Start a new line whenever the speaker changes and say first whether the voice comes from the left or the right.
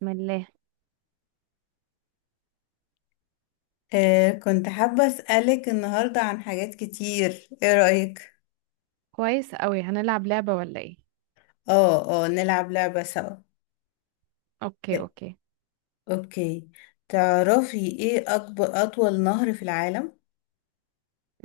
right: بسم الله.
left: كنت حابة أسألك النهاردة عن حاجات كتير، ايه رأيك؟
right: كويس قوي، هنلعب لعبة ولا ايه؟
left: اه اه، نلعب لعبة سوا.
right: اوكي،
left: آه،
right: اوكي.
left: اوكي. تعرفي ايه أطول نهر في العالم؟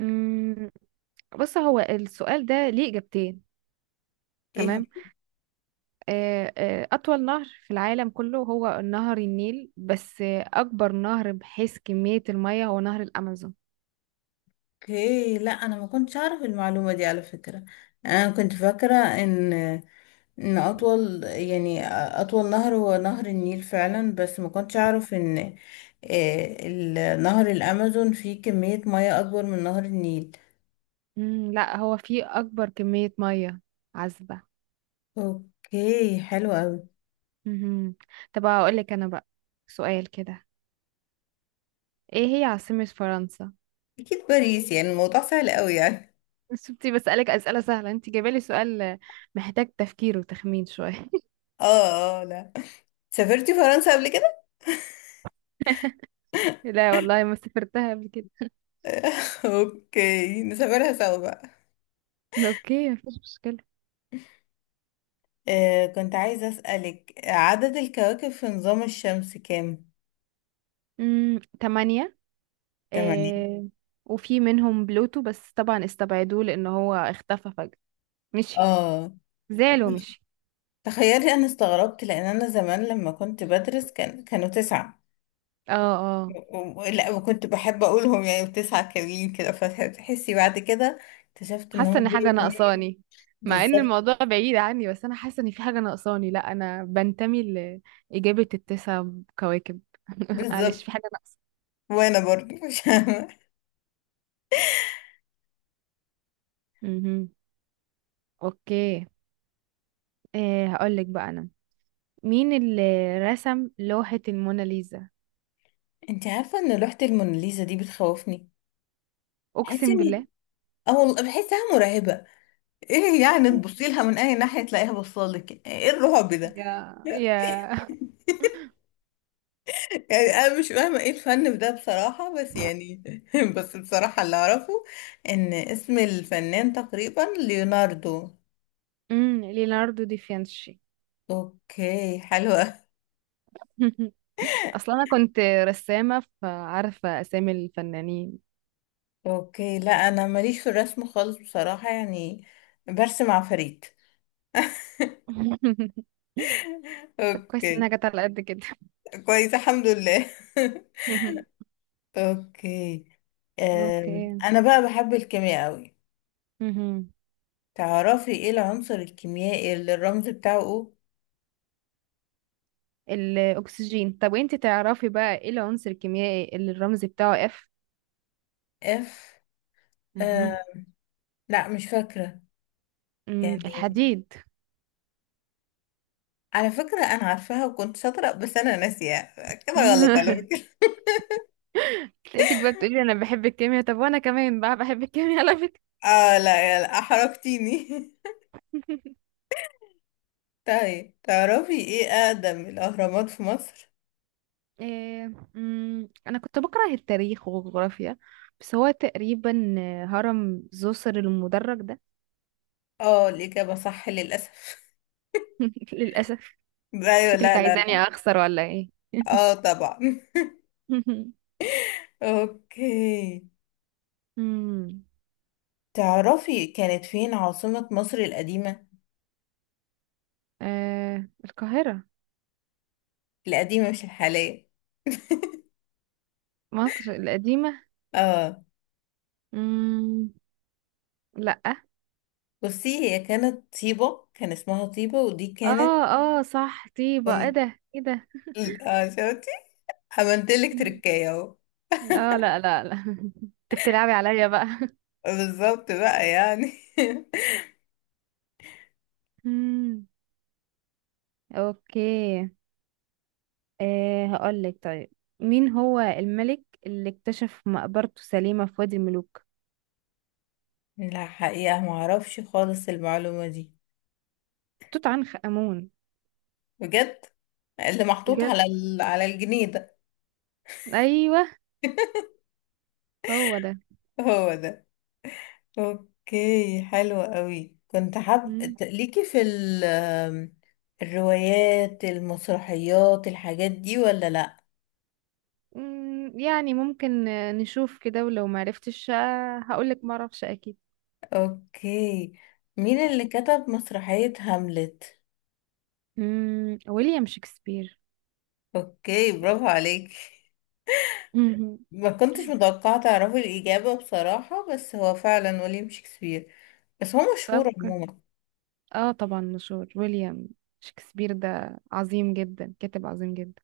right: امم بص، هو السؤال ده ليه إجابتين.
left: ايه هو؟
right: تمام. أطول نهر في العالم كله هو نهر النيل، بس أكبر نهر بحيث كمية المية هو نهر الأمازون.
left: اوكي، لا أنا ما كنتش أعرف المعلومة دي على فكرة. أنا كنت فاكرة إن أطول يعني أطول نهر هو نهر النيل فعلا، بس ما كنتش أعرف إن نهر الأمازون فيه كمية مياه أكبر من نهر النيل.
right: لا، هو فيه أكبر كمية مية عذبة.
left: اوكي حلو أوي.
right: مهم. طب هقولك أنا بقى سؤال كده، إيه هي عاصمة فرنسا؟
left: اكيد باريس، يعني الموضوع سهل قوي يعني.
right: شفتي؟ بسألك أسئلة سهلة، أنت جايبالي سؤال محتاج تفكير وتخمين شوية.
left: اه اه، لا. سافرتي فرنسا قبل كده؟
right: لا والله، ما سافرتها قبل كده.
left: اوكي نسافرها سوا بقى.
right: اوكي، مفيش مشكلة.
left: كنت عايزة اسألك عدد الكواكب في نظام الشمس كام.
right: تمانية.
left: تمانية؟
right: آه، وفي منهم بلوتو، بس طبعا استبعدوه لان هو اختفى فجأة. مشي.
left: اه.
right: زعل ومشي.
left: تخيلي انا استغربت، لان انا زمان لما كنت بدرس كانوا تسعة،
right: اه، اه.
left: لا، وكنت بحب اقولهم يعني تسعة كاملين كده، فتحسي بعد كده اكتشفت ان
right: حاسة
left: هم
right: ان حاجة
left: بيقولوا تمانية.
right: ناقصاني، مع ان
left: بالظبط.
right: الموضوع بعيد عني، بس انا حاسة ان في حاجة ناقصاني. لا، انا بنتمي لإجابة التسع كواكب.
left: بالظبط.
right: معلش، في حاجة ناقصة.
left: وانا برضو مش
right: مهم. اوكي. هقولك بقى انا، مين اللي رسم لوحة الموناليزا؟
left: انت عارفه ان لوحه الموناليزا دي بتخوفني؟ بحس
right: اقسم
left: ان
right: بالله.
left: اه، والله بحسها مرعبه. ايه يعني؟ تبصي لها من اي ناحيه تلاقيها بصالك، ايه الرعب ده؟
right: يا يا.
left: يعني انا مش فاهمه ايه الفن في ده بصراحه، بس يعني بس بصراحه اللي اعرفه ان اسم الفنان تقريبا ليوناردو.
right: ليوناردو دي فينشي.
left: اوكي حلوه.
right: اصلا انا كنت رسامه، فعارفه اسامي الفنانين.
left: اوكي لا، انا ماليش في الرسم خالص بصراحه يعني. برسم عفاريت.
right: طب كويس
left: اوكي.
right: انها جت على قد كده.
left: كويس الحمد لله. اوكي.
right: اوكي.
left: انا بقى بحب الكيمياء قوي.
right: مهم.
left: تعرفي ايه العنصر الكيميائي اللي الرمز بتاعه او؟
right: الاكسجين. طب وانت تعرفي بقى، ايه العنصر الكيميائي اللي الرمز بتاعه اف؟
left: اف. أه،
right: مهم.
left: لا مش فاكرة. يعني
right: الحديد.
left: على فكرة انا عارفاها وكنت شاطرة، بس انا ناسيها كده غلط على فكرة.
right: لقيتك بقى بتقولي انا بحب الكيمياء، طب وانا كمان بقى بحب الكيمياء على فكره.
left: اه لا، يلا احرجتيني. طيب تعرفي ايه اقدم الاهرامات في مصر؟
right: إيه؟ أنا كنت بكره التاريخ والجغرافيا، بس هو تقريبا هرم زوسر المدرج ده.
left: اه الاجابة صح، للاسف.
right: للأسف.
left: ايوه،
right: شكلك
left: لا لا
right: عايزاني
left: لا.
right: أخسر ولا إيه؟
left: اه طبعا. اوكي.
right: مم.
left: تعرفي كانت فين عاصمة مصر القديمة؟
right: آه، القاهرة.
left: القديمة مش الحالية.
right: مصر القديمة.
left: اه.
right: مم. لأ.
left: بصي هي كانت طيبة، كان اسمها طيبة، ودي كانت
right: اه، اه، صح، طيبة. ايه
left: كن-
right: ده؟ ايه ده؟
left: اه شفتي؟ عملتلك
right: مم.
left: تركاية اهو.
right: اه، لا، لا، لا. انت بتلعبي عليا بقى.
left: بالظبط بقى يعني.
right: مم. اوكي. هقولك طيب، مين هو الملك اللي اكتشف مقبرته سليمة في وادي الملوك؟
left: لا حقيقة معرفش خالص المعلومة دي.
right: توت عنخ آمون.
left: بجد. اللي محطوط
right: بجد.
left: على على الجنيه ده.
right: أيوه، هو ده.
left: هو ده. اوكي حلوة قوي. كنت حاب
right: مم.
left: ليكي في ال آم، الروايات، المسرحيات، الحاجات دي ولا لا؟
right: يعني ممكن نشوف كده، ولو معرفتش هقولك معرفش أكيد.
left: اوكي. مين اللي كتب مسرحية هاملت؟
right: ويليام شكسبير.
left: اوكي برافو عليك.
right: مهم.
left: ما كنتش متوقعة تعرفي الإجابة بصراحة، بس هو فعلا ويليام شكسبير. بس هو
right: طب
left: مشهور عموما.
right: اه طبعا، مشهور. ويليام شكسبير ده عظيم جدا، كاتب عظيم جدا.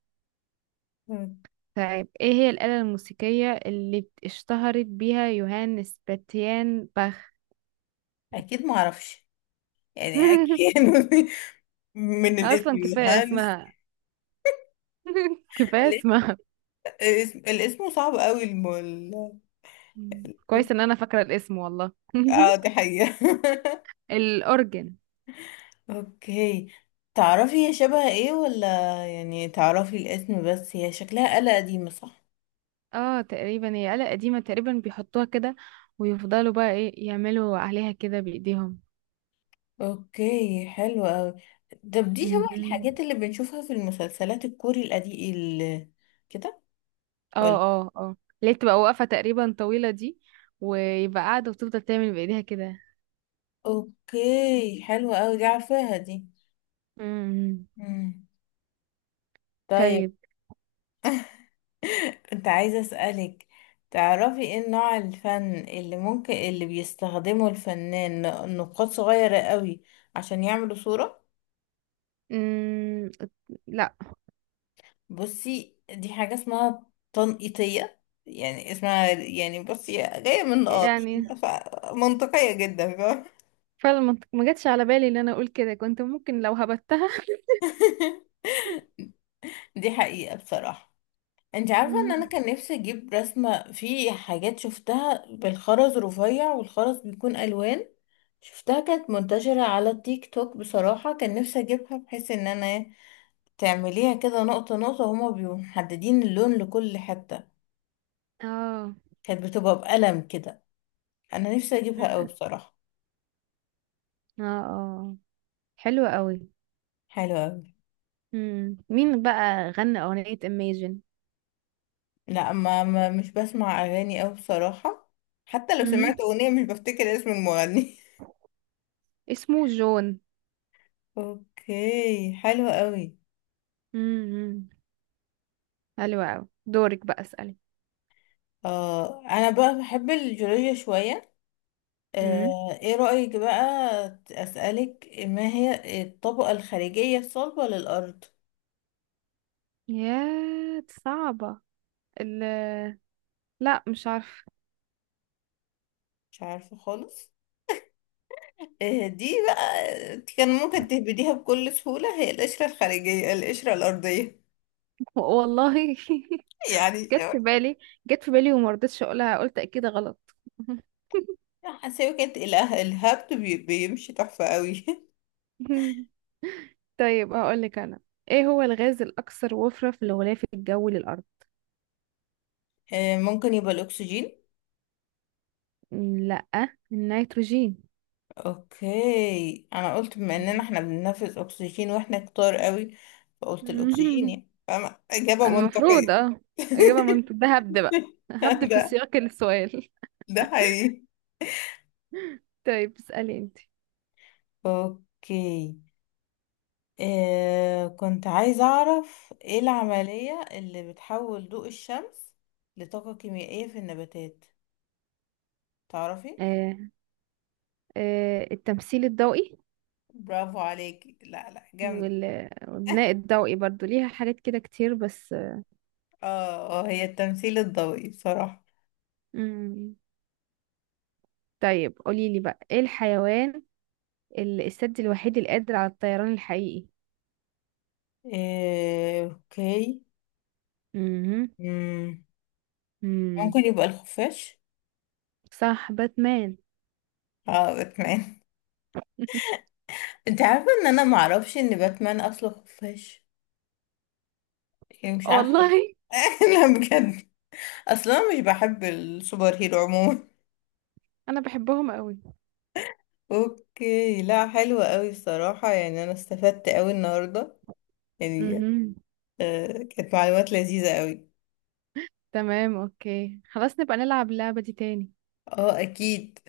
left: مم.
right: طيب، ايه هي الآلة الموسيقية اللي اشتهرت بيها يوهان سباتيان باخ؟
left: أكيد معرفش. يعني أكيد. من الاسم
right: اصلا كفايه
left: يوهانس.
right: اسمها. كفايه اسمها.
left: الاسم صعب قوي
right: مم. كويس ان انا فاكره الاسم، والله.
left: اه دي حقيقة.
right: الاورجن.
left: اوكي. تعرفي هي شبه ايه ولا؟ يعني تعرفي الاسم، بس هي شكلها آلة قديمة، صح؟
right: اه، تقريبا هي آلة قديمه، تقريبا بيحطوها كده، ويفضلوا بقى ايه يعملوا عليها كده بايديهم.
left: اوكي حلو اوي. طب دي شبه
right: مهم.
left: الحاجات اللي بنشوفها في المسلسلات الكوري القديم كده
right: اه،
left: ولا؟
right: اه، اه، اللي هي بتبقى واقفه تقريبا، طويله دي، ويبقى قاعده وتفضل تعمل بايديها كده.
left: اوكي حلو اوي، دي عارفاها دي.
right: مم.
left: مم. طيب.
right: طيب.
left: انت عايزة اسألك. تعرفي ايه نوع الفن اللي ممكن اللي بيستخدمه الفنان نقاط صغيرة قوي عشان يعملوا صورة؟
right: مم. لا.
left: بصي دي حاجة اسمها تنقيطية، يعني اسمها يعني بصي جاية من نقاط.
right: يعني
left: منطقية جدا، فاهمة؟
right: فعلا ما ما جاتش على بالي ان انا اقول كده، كنت ممكن لو هبتها.
left: دي حقيقة بصراحة. انت عارفة ان انا
right: مم.
left: كان نفسي اجيب رسمة؟ في حاجات شفتها بالخرز رفيع، والخرز بيكون الوان. شفتها كانت منتشرة على التيك توك بصراحة. كان نفسي اجيبها بحيث ان انا تعمليها كده نقطة نقطة، هما بيبقوا محددين اللون لكل حتة.
right: اه،
left: كانت بتبقى بقلم كده. انا نفسي اجيبها اوي بصراحة.
right: اه، اه، حلوة قوي.
left: حلوة أوي.
right: مم. مين بقى غنى أغنية Imagine؟
left: لا مش بسمع اغاني أوي بصراحة. حتى لو
right: مم.
left: سمعت اغنية مش بفتكر اسم المغني.
right: اسمه جون.
left: اوكي حلو قوي.
right: مم. حلوة قوي، دورك بقى، اسألي.
left: اه انا بقى بحب الجيولوجيا شوية.
right: مم.
left: ايه رأيك بقى اسألك ما هي الطبقة الخارجية الصلبة للأرض؟
right: يا دي صعبة. ال لا، مش عارفة.
left: مش عارفة خالص؟ دي بقى كان ممكن تهبديها بكل سهولة، هي القشرة الخارجية، القشرة الأرضية.
right: والله.
left: يعني
right: جت في بالي. جت في بالي وما رضيتش اقولها، قلت اكيد غلط.
left: حاسة كانت الهبت بيمشي تحفة قوي.
right: طيب هقولك انا، ايه هو الغاز الاكثر وفرة في الغلاف الجوي للارض؟
left: ممكن يبقى الاكسجين.
right: لا، النيتروجين.
left: اوكي، انا قلت بما اننا احنا بننفذ اكسجين واحنا كتار قوي، فقلت الاكسجين، يعني فاهمة؟ اجابة
right: المفروض،
left: منطقية.
right: اه، اجابه منطقيه، ده هبد بقى. هبد في
left: ده
right: سياق السؤال.
left: ده حقيقي.
right: طيب، اسالي انت.
left: اوكي. كنت عايزة اعرف ايه العملية اللي بتحول ضوء الشمس لطاقة كيميائية في النباتات؟ تعرفي؟
right: آه التمثيل الضوئي.
left: برافو عليكي، لا لا جامد.
right: والبناء الضوئي برضو ليها حاجات كده كتير، بس.
left: اه هي التمثيل الضوئي بصراحة.
right: مم. طيب قولي لي بقى، ايه الحيوان السد الوحيد القادر على الطيران الحقيقي؟
left: اوكي.
right: امم
left: مم.
right: امم
left: ممكن يبقى الخفاش.
right: صح، باتمان.
left: اه باتمان. انت عارفة ان انا معرفش ان باتمان اصله خفاش؟ يعني مش عارفة.
right: والله.
left: لا بجد. اصلا انا مش بحب السوبر هيرو عموما.
right: انا بحبهم قوي.
left: اوكي لا، حلوة قوي الصراحة. يعني انا استفدت قوي النهاردة يعني.
right: امم
left: آه كانت معلومات لذيذة قوي.
right: تمام. اوكي، خلاص، نبقى نلعب اللعبة دي تاني.
left: اه اكيد.